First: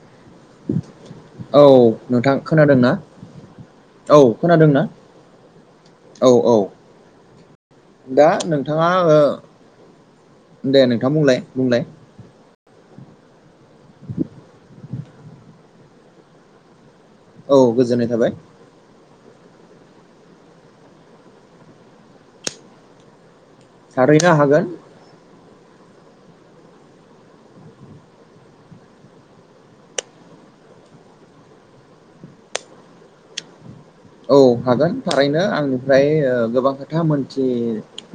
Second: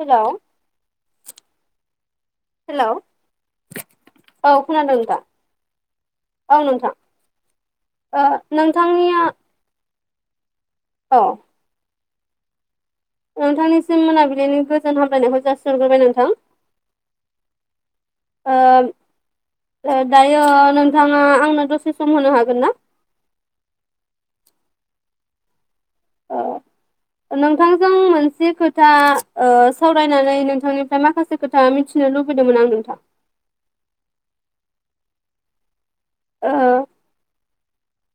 Hello औ नोंथां hello खोनादोंना? औ खोनादोंना खोनादों नोंथां औ औ ओ दा नोंथाङा नोंथांनिया दे नोंथाङा औ बुंलाय बुंलाय नोंथांनिसिम मोनाबिलिनि गोजोन हामलायनायखौ जासिहरग्रोबाय नोंथां। औ गोजोननाय थाबाय। दायो नोंथाङा आंनो दसे सम होनो हागोन ना? थारनो हागोन। अ नोंथांजों मोनसे खोथा सावरायनानै नोंथांनिफ्राय माखासे खोथा मिथिनो लुबैदोंमोन आं नोंथां। औ हागोन थारैनो आंनिफ्राय ओ गोबां खोथा मोनथि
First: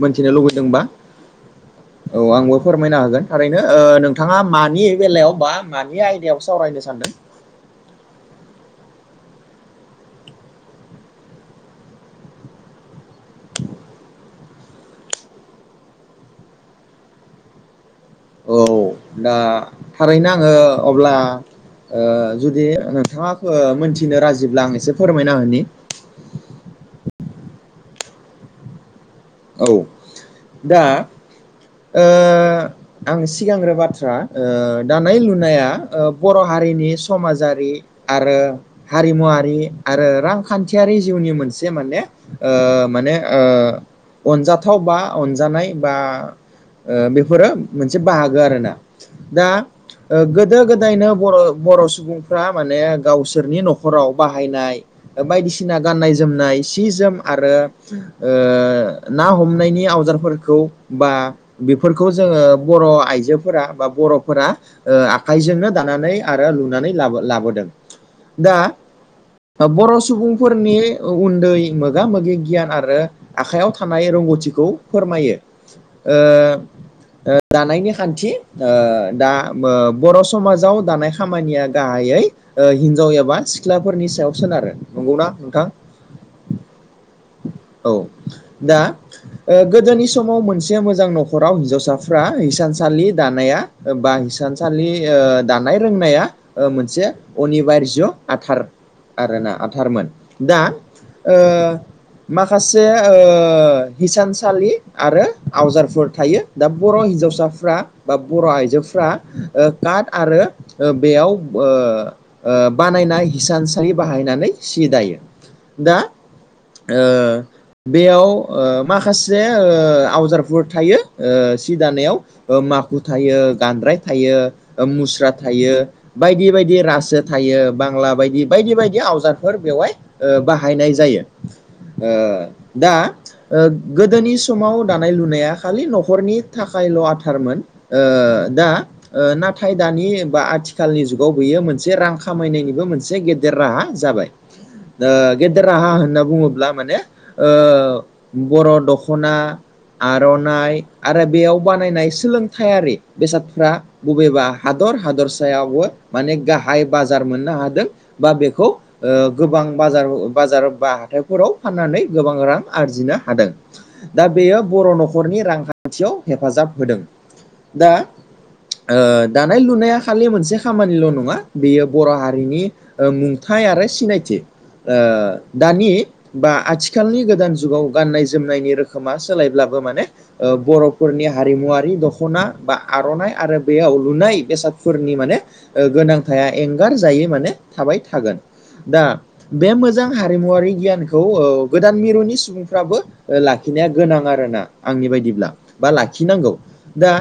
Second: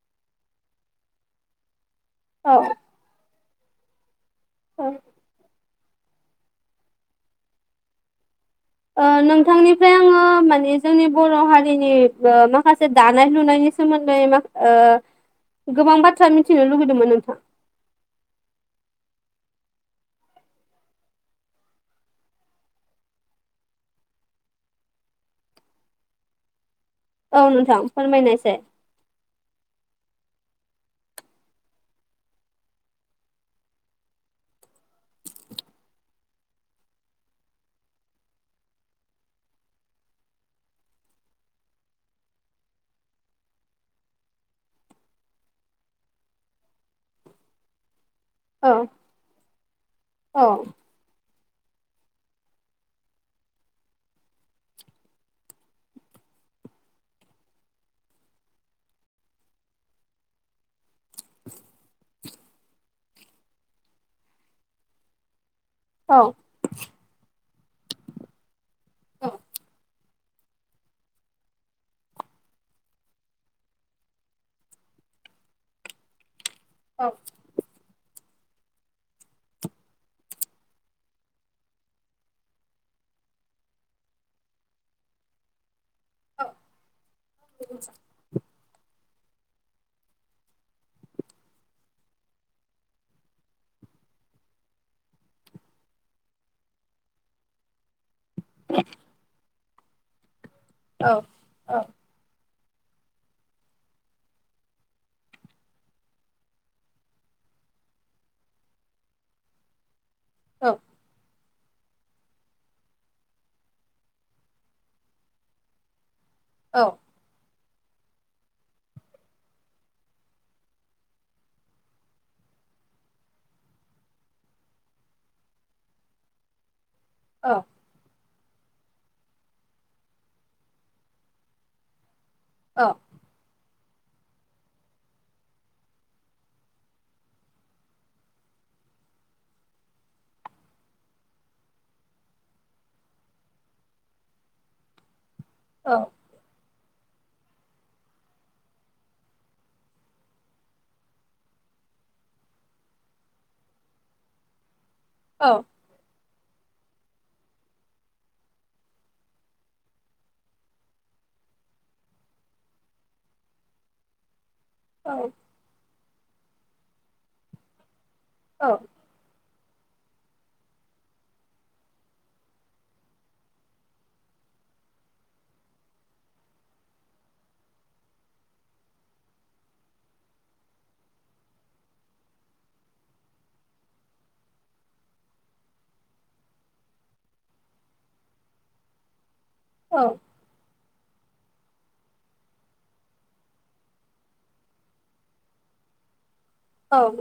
मोनथिनो लुबैदोंबा औ आंबो फोरमायनो हागोन थारैनो ओ नों नोंथाङा मानि औ बेलायाव बा मानि आयदायाव सावरायनो सानदों? नोंथांनिफ्राय आङो माने जोंनि बर' हारिनि माखासे दानाय लुनायनि सोमोन्दै मा गोबां बाथ्रा मिथिनो लुुबैदोंमोन नोंथां। औ दा थारैनो आङो अब्ला जुदि नोंथाङा मोनथिनो राजिब्ला आं एसे फोरमायना होनि औ नोंथां फोरमायनायसाय औ दा ओ आं सिगांग्रो बाथ्रा दानाय लुनाया बर' हारिनि समाजारि आरो हारिमुवारि आरो रांखान्थियारि जिउनि मोनसे माने ओ माने ओ अनजाथाव बा अनजानाय बा बेफोरो मोनसे बाहागो औ आरोना दा गोदो गोदायनो बर बर' सुबुंफ्रा माने गावसोरनि न'खराव बाहायनाय बायदिसिना गाननाय जोमनाय सि जोम आरो ओ ना हमनायनि आवजारफोरखौ बा बेफोरखौ जोङो बर' आइजोफोरा बा बर'फोरा आखाइजोंनो दानानै आरो लुनानै ला लाबोदों दा बर' सुबुंफोरनि उन्दै मोगा मोगि गियान आरो आखाइयाव थानाय रोंगौथिखौ फोरमायो। अ दानायनि खान्थि दा बर' समाजाव दानाय खामानिया गाहायै हिनजाव एबा सिख्लाफोरनि सायाव सोनारो नंगौ ना नोंथां? औ दा गोदोनि समाव मोनसे मोजां न'खराव हिन्जावसाफ्रा हिसानसालि दानाया बा हिसानसालि दानाय रोंनाया मोनसे अनिबार्य आथार आरोना आथारमोन दा माखासे ओ हिसानसालि आरो आवजारफोर थायो दा बर' हिन्जावसाफ्रा बा बर' आइजोफ्रा काट आरो बेयाव बानायनाय हिसान सालि बाहायनानै सि दायो दा बेयाव माखासे आवजारफोर थायो सि दानायाव माखु थायो गानद्राय थायो मुस्रा थायो बायदि बायदि रासोद थायो बांला बायदि बायदि बायदि आवजारफोर बेवहाय बाहायनाय जायो दा ओ गोदोनि समाव दानाय लुनाया खालि न'खरनि थाखायल' आथारमोन ओ दा नाथाय दानि बा आथिखालनि जुगाव बेयो मोनसे रां खामायनायनिबो मोनसे गेदेर राहा जाबाय गेदेर राहा होनना बुङोब्ला माने बर' दख'ना आर'नाइ आरो बेयाव बानायनाय सोलोंथायारि बेसादफ्रा बबेबा हादर हादरसायावबो माने गाहाय बाजार मोननो हादों बा बेखौ गोबां बाजार बाजार बा हाथायफोराव फाननानै गोबां रां आरजिनो हादों दा बेयो बर' न'खरनि रांखान्थि थियाव हेफाजाब होदों दा दा दानाय लुनाया खालि मोनसे खामानिल' नङा बेयो बर' हारिनि मुंथाय आरो सिनायथि दानि बा आथिखालनि गोदान जुगाव गाननाय जोमनायनि रोखोमा सोलायब्लाबो माने बर'फोरनि हारिमुवारि दख'ना बा आर'नाइ आरो बेयाव लुनाय बेसादफोरनि माने गोनांथाया एंगारजायै माने थाबाय थागोन दा बे मोजां हारिमुवारारि गियानखौ गोदान मिरुनि सुबुं फाबो लाखिनाया गोनां आरो ना आंनि बायदिब्ला बा लाखिनांगौ औ दा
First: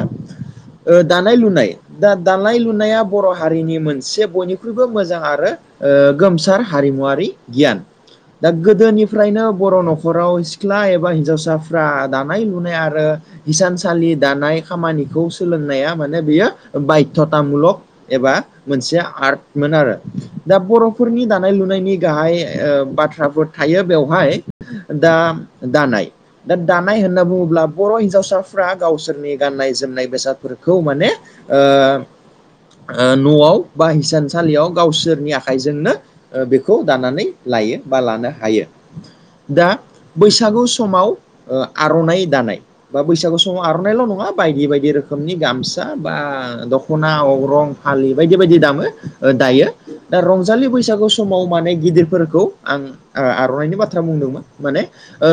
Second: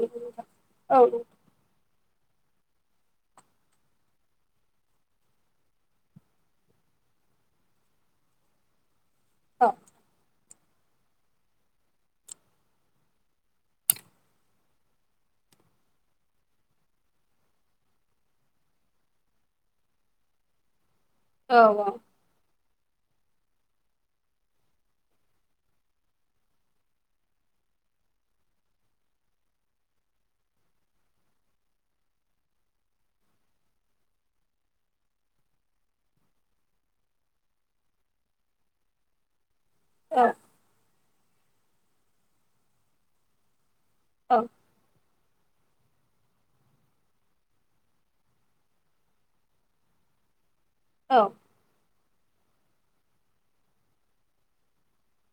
दानाय लुनाय दा दानाय लुनाया बर' हारिनि मोनसे बयनिख्रुइबो मोजां आरो गोमसार हारिमुवारि गियान दा गोदोनिफ्रायनो बर' न'खर न'खराव सिख्ला एबा हिन्जावसाफ्रा दानाय लुनाय आरो हिसानसालि दानाय खामानिखौ सोलोंनाया माने बेयो बायधथामुलक एबा मोनसे आर्टमोन आरो दा बर' नखरनि दानाय लुनायनि गाहाय बाथ्राफोर थायो बेवहाय दा दानाय दा दानाय होनना बुङोब्ला बर' हिन्जावसाफ्रा गावसोरनि गाननाय जोमनाय बेसादफोरखौ माने न'आव बा हिसानसालियाव गावसोरनि आखाइजोंनो बेखौ दानानै लायो बा लानो हायो दा बैसागु समाव आर'नाय दानाय बा बैसागु सम समाव आर'नायल' नङा बायदि बायदि रोखोमनि गामसा फसा बा दख'ना अग्रं फालि बायदि बायदि दामो दायो दा रंजालि बैस बैसागु औ समाव माने गिदिरफोरखौ आं आर'नाइनि बाथ्रा बुंदोंमोन माने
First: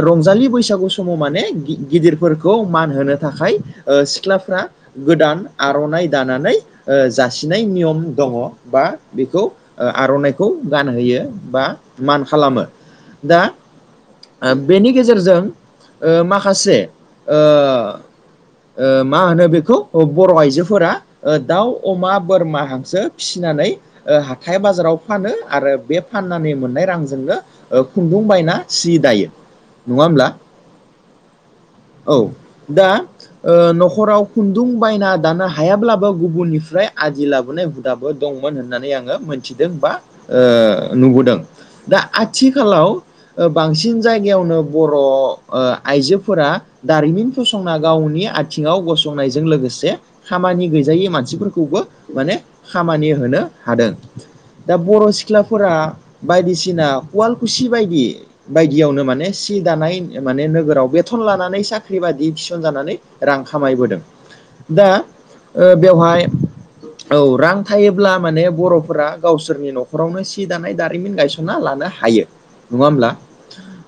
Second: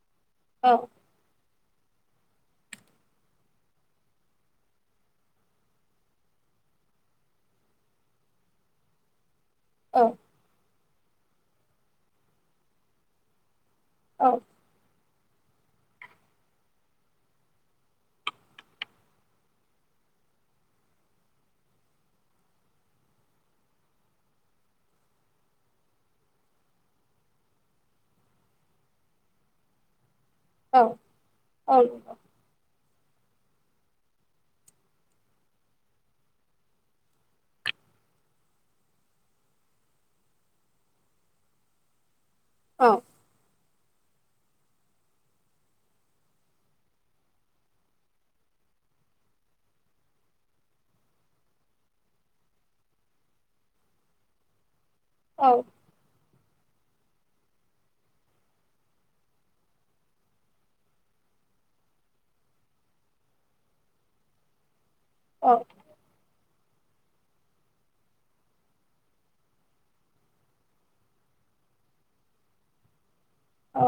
रंजालि नंगौ बैसागु समाव माने गिदिरफोरखौ मान होनो थाखाय सिख्लाफ्रा गोदान आर'नाइ दानानै जासिनाय नियम दङ बा बेखौ आर'नाइखौ गानहोयो बा मान खालामो दा नोंथां बेनि गेजेरजों माखासे मा होनो बेखौ बर' आइजोफोरा दाउ अमा बोरमा हांसो फिसिनानै हाथथाय बाजाराव फानो आरो बे फाननानै मोननाय रांजोंनो खुन्दुं बायना सि दायो नङा होमब्ला औ दा न'खराव खुन्दुं बायना दानो हायाब्लाबो गुबुननिफ्राय आदि लाबोनाय दाबो दंमोन होननानै आङो मोनथिदों बा नुबोदों। दा आथिखालाव ओ बांसिन जायगायावनो बर' आइजोफोरा दारिमिन फसंना गावनि आथिङाव गसंनायजों लोगोसे खामानि गैजायै मानसिफोरखौबो माने खामानि होनो हादों। दा बर' सिख्लाफोरा बायदिसिना उवालकुसि बायदि बायदियावनो माने सि दानाय माने नोगोराव बेथन लानानै साख्रि बायि थिसनजानानै रां खामायबोदों दा बेवहाय औ रां थायोब्ला माने बर'फोरा गावसोरनि न'खरावनो सि दानाय दारिमिन गायसन थिना लानो हायो नङा होमब्ला। औ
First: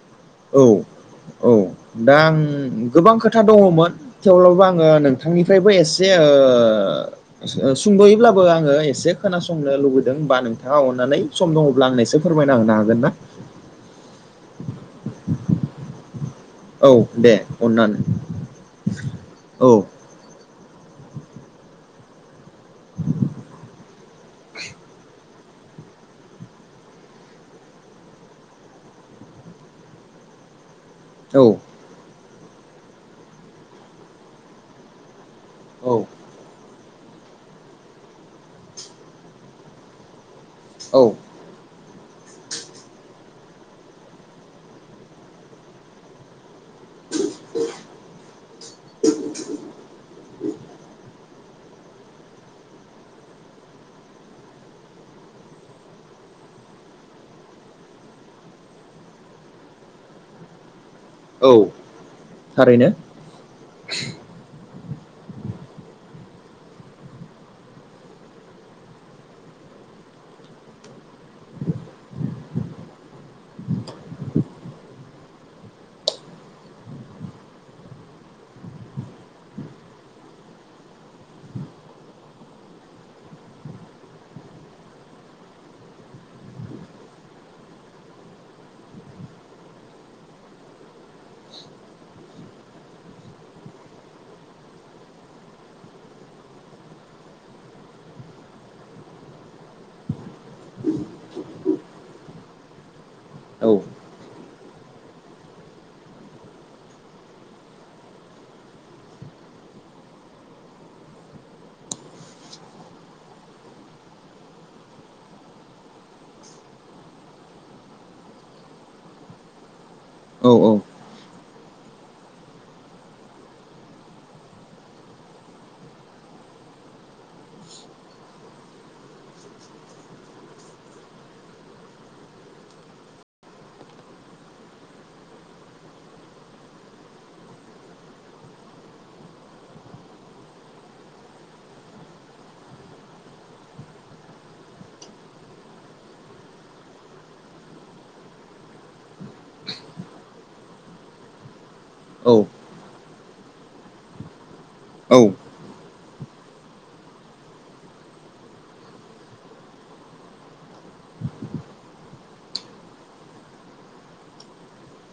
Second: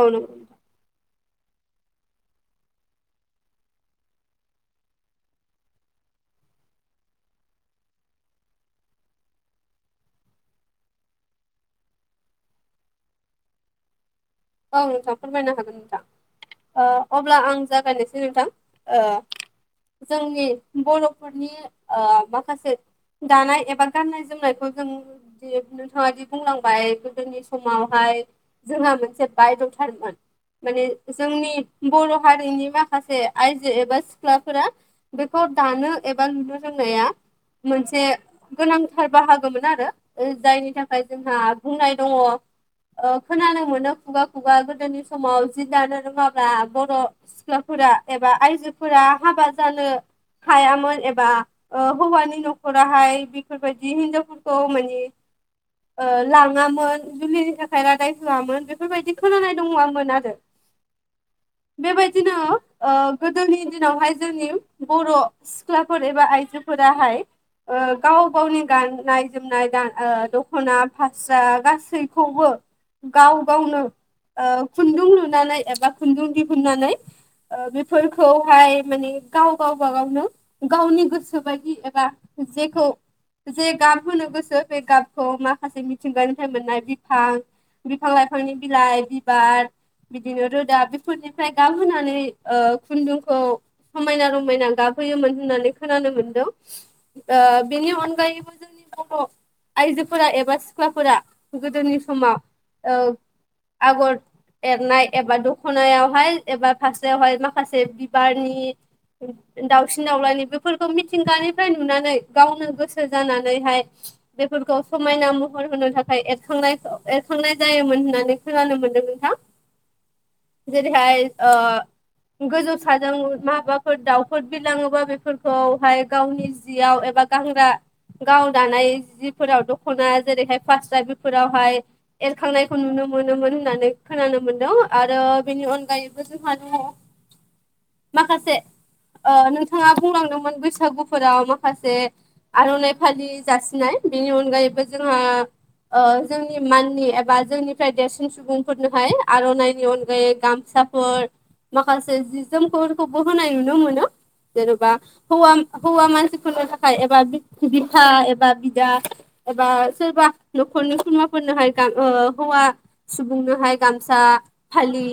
आनो औ औ दा आं गोबां खोथा दङमोन। थेवब्लाबो आङो नोंथांनिफ्रायबो एसे। सुंद'ययोब्लाबो आङो एसे खोनासंनो लुबैदों हबा नोंथाङा अननानै। सम दङब्ला आंनोसो फोरमायना होनो हागोन ना औ नोंथां फोरमायनो हागोन नोंथां। औ ओ दे अब्ला आं अननानै जागायनोसै नोंथां ओ। औ जोंनि बर'फोरनि माखासे दानाय एबा गाननाय जोमनायखौ जों नोंथाङा दि बुंलांबाय गोदोनि समावहाय जोंहा मोनसे। बायद'थारमोन माने औ जोंनि बर' हारिनि माखासे आइजो एबा सिख्लाफोरा बेखौ दानो एबा बा लुनो रोंनाया मोनसे गोनांथार बाहागोमोन आरो। जायनि थाखाय औ जोंहा बुंनाय दङ ओ खोनानो मोनो खुगा खुगा गोदोनि समाव जि दानो रोङाब्ला बर' सिख्लाफोरा एबा आइजोफोरा हाबा जानो हायामोन एबा। ओ हौवानि न'खराहाय बेफोरबायदि हिनजावफोरखौ मानि ओ लाङामोन जुलिनि थाखाय रादाय होआमोन बेफोर बायदि खोनानाय दंङमोन आरो। औ बेबायदिनो थारैनो ओ गोदोनि दिनावहाय जोंनि बर' सिख्लाफोर एबा आयजोफोराहाय। ओ गाव गावनि गाननाय जोमनाय दा ओ दखना फास्रा गासैखौबो। गाव गावनो ओ खुन्दुं लुनानै एबा खुन्दुं दिहुननानै ओ बेफोरखौहाय मानि गाव गावबागावनो गावनि गोसोबायदि एबा जेखौ जे गाब होनो गोसो बे गाबखौ माखासे मिथिंगानिफ्राय मोननाय बिफां बिफां लाइफांनि बिलाइ बिबार बिदिनो रोदा बेफोरनिफ्राय गाबहोनानै ओ खुन्दुंखौ समायना रमायना गाबहोयोमोन होननानै खोनानो मोनदों ओ बेनि अनगायैबो जोंनि बर' आइजोफोरा एबा सिख्लाफोरा गोदोनि समाव ओ औ आगर एरनाय एबा दखनायावहाय एबा फासरायावहाय माखासे बिबारनि दावउसिन दावलाानि बेफोरखौ मिथिंगानिफ्राय नुनानै गावनो गोसो जानानैहाय। बेफोरखौ समायना महर होनो थाखाय एरखांनाय एरखांनाय जायोमोन होननानै‌। खोनानो मोनदों नोंथां औ औ जेरैहाय ओ गोजौ साजों माबाफोर दाउफोर बिरलाङोबा बेफोरखौहाय गावनि जियाव एबा। गानग्रा गाव दानाय जिफोराव दख'ना जेरैहाय फास्रा बेफोरावहाय एरखांनायखौ नुनो मोनोमोन होननानै खोनानो मोन्दों आरो बेनि अनगायैबो जोंहा दङ माखासे ओ नोंथाङा बुंलांदोंमोन बैसागुफोराव माखासे आरननाइ फालि जासिनाय बेनि अनगायैबो जोंहा ओ जोंनि माननि एबा जोंनि फ्राय देरसिन सुबुंफोरनोहाय आरननाइनि अनगायै गामसाफोर माखासे औ जि जोमफोरखौबो होनाय नुनो मोनो जेनबा औ हौवा हौवा मानसिफोरनो थाखाय एबा बि बिफा एबा बिदा एबा सोरबा न'खरनि खुरमाफोरनोहाय गाम ओ हौवा सुबुंनोहाय गामसा फालि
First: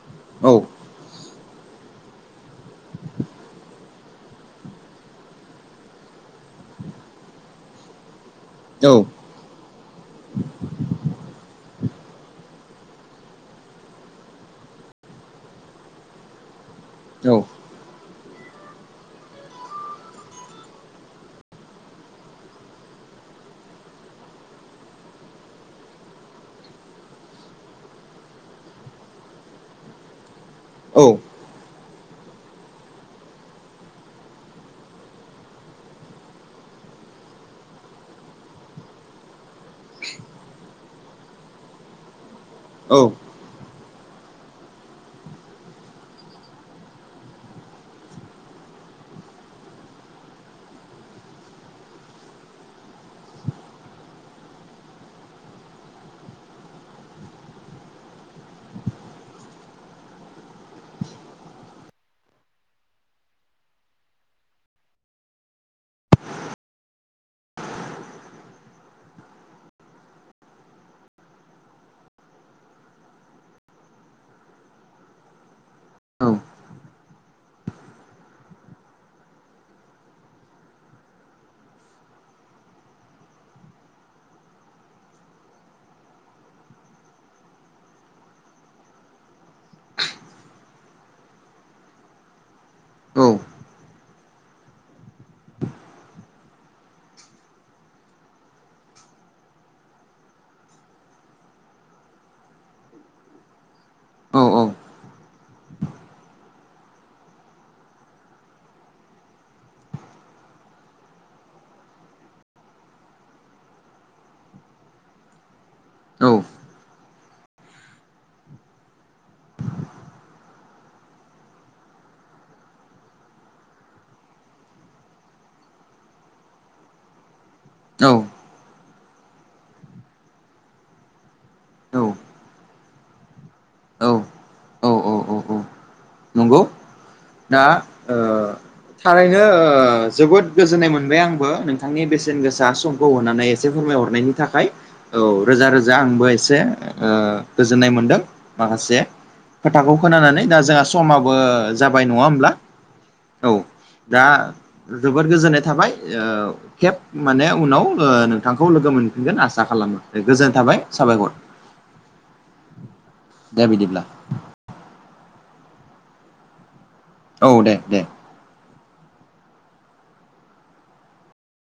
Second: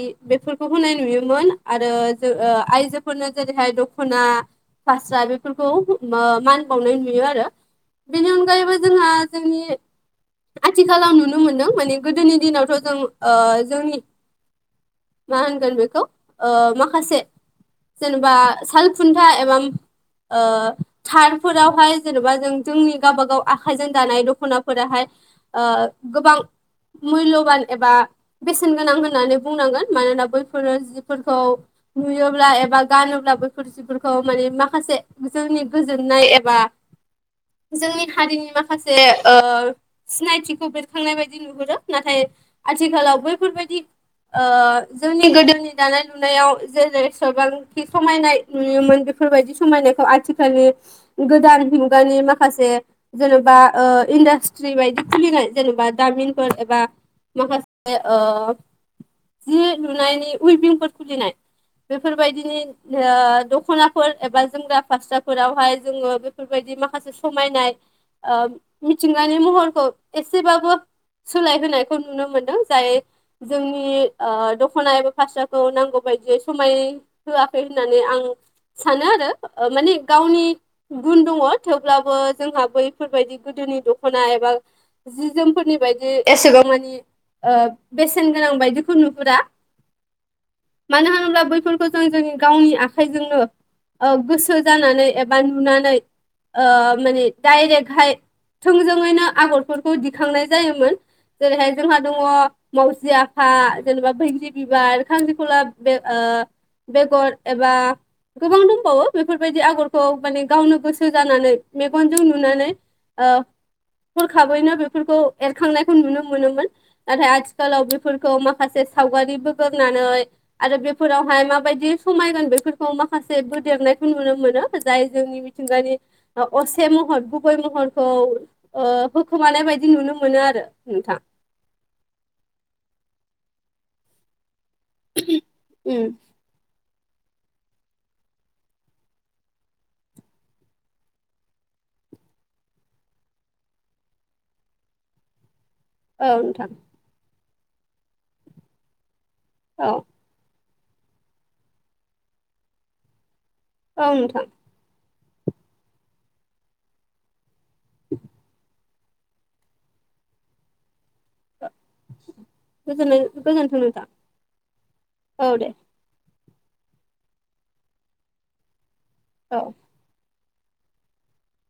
औ बेफोरखौ होनाय नुयोमोन आरो जो आइजोफोरनो जेरैहाय दखना फासरा बेफोरखौ ओ मान बावनाय नुयो आरो बेनि अनगायैबो जोंहा जोंनि आथिखालाव नुनो मोनदों माने गोदोनि दिनावथ जों ओ जोंनि मा होनगोन बेखौ ओ माखासे जेनेबा साल खुन्था एबा ओ थारफोरावहाय जेनेबा जों जोंनि गावबागाव आखाइजों दानाय दखनाफोराहाय ओ गोबां मुल्यबान एबा बेसेन गोनां होननानै बुंनांगोन मानोना बैफोरो जिफोरखौ नुयोब्ला एबा गानोब्ला बैफोर बिफोरखौ माने माखासे जोंनि गोजोननाय एबा जोंनि हारिनि माखासे सिनायथिखौ बेरखांनाय बायदि नुहुरो नाथाय आथिखालाव बैफोरबायदि जोंनि गोदोनि दानाय लुनायाव जेरै सोरबांथि समायनाय नुयोमोन बेफोरबायदि समायनाखौ आथिखालनि गोदान मुगानि माखासे जेनबा इन्डास्ट्रि बायदि खुलिनाय जेनेबा दारिमिनफोर बा माखासे जि लुनायनि उइबिंफोर खुलिनाय बेफोर बायदिनि ओ दखनाफोर एबा जोमग्रा फास्राफोरावहाय जोङो बेफोरबायदि माखासे समायनाय मिथिंगानि महरखौ एसेबाबो सोलाय होनायखौ नुनो मोनदों जाय जोंनि दखना एबा फाास्राखौ नांगौ बायदियै समाय होआखै होननानै आं सानो आरो माने गावनि गुन दङ थेवब्लाबो जोंहा बैफोरबायदि गोदोनि दखना एबा जि जोमफोरनि बायदि बिदि एसेबां मानि बेसेन गोनां बायदिखौ नुहुरा मानो होनोब्ला बैफोरखौ जों जोंनि गावनि आखाइजोंनो गोसो जानानै एबा नुनानै ओ माने डायरेकहाय थोंजोङैनो आगरफोरखौ दिखांनाय जायोमोन जेरैहाय जोंहा दङ मावजि आफा जेनेबा बैग्रि बिबार खांख्रि खला बे ओ बेगर एबा गोबां दंबावो बेफोरबायदि आगरखौ माने गावनो गोसो जानानै मेगनजों नुनानै ओ हरखाबैनो बेफोरखौ एरखांनायखौ नुनो मोनोमोन नाथाय आथिखालाव बेफोरखौ माखासे सावगारि बोगोरनानै आरो बेफोरावहाय माबायदि समायगोन बेफोरखौ माखासे बोदेरनायखौ नुनो मोनो जाय जोंनि मिथिंगानि असे महर गुबै महरखौ होखोमानाय बायदि नुनो मोनो आरो नोंथां औ औ उम नंगौ दा ओ थारैनो जोबोद गोजोननाय मोनबाय आंबो नोंथांनि बेसेन गोसा सम होननानै एसे फोरमायहरनायनि थाखाय औ। रोजा रोजा आंबो औ एसे नोंथां गोजोननाय मोनदों माखासे। औ खोथाखौ खोनानानै दा जोंहा समाबो जाबाय नङा होमब्ला औ। औ दा नोंथां जोबोद गोजोननाय थाबाय ओ खेब माने उनाव नोंथांखौ लोगो मोनफिनगोन आसा खालामो दे गोजोनथाबाय साबायखर। गोज- गोजोनाय दे थाबाय बिदिब्ला नोंथां औ दे। औ दे दे। औ।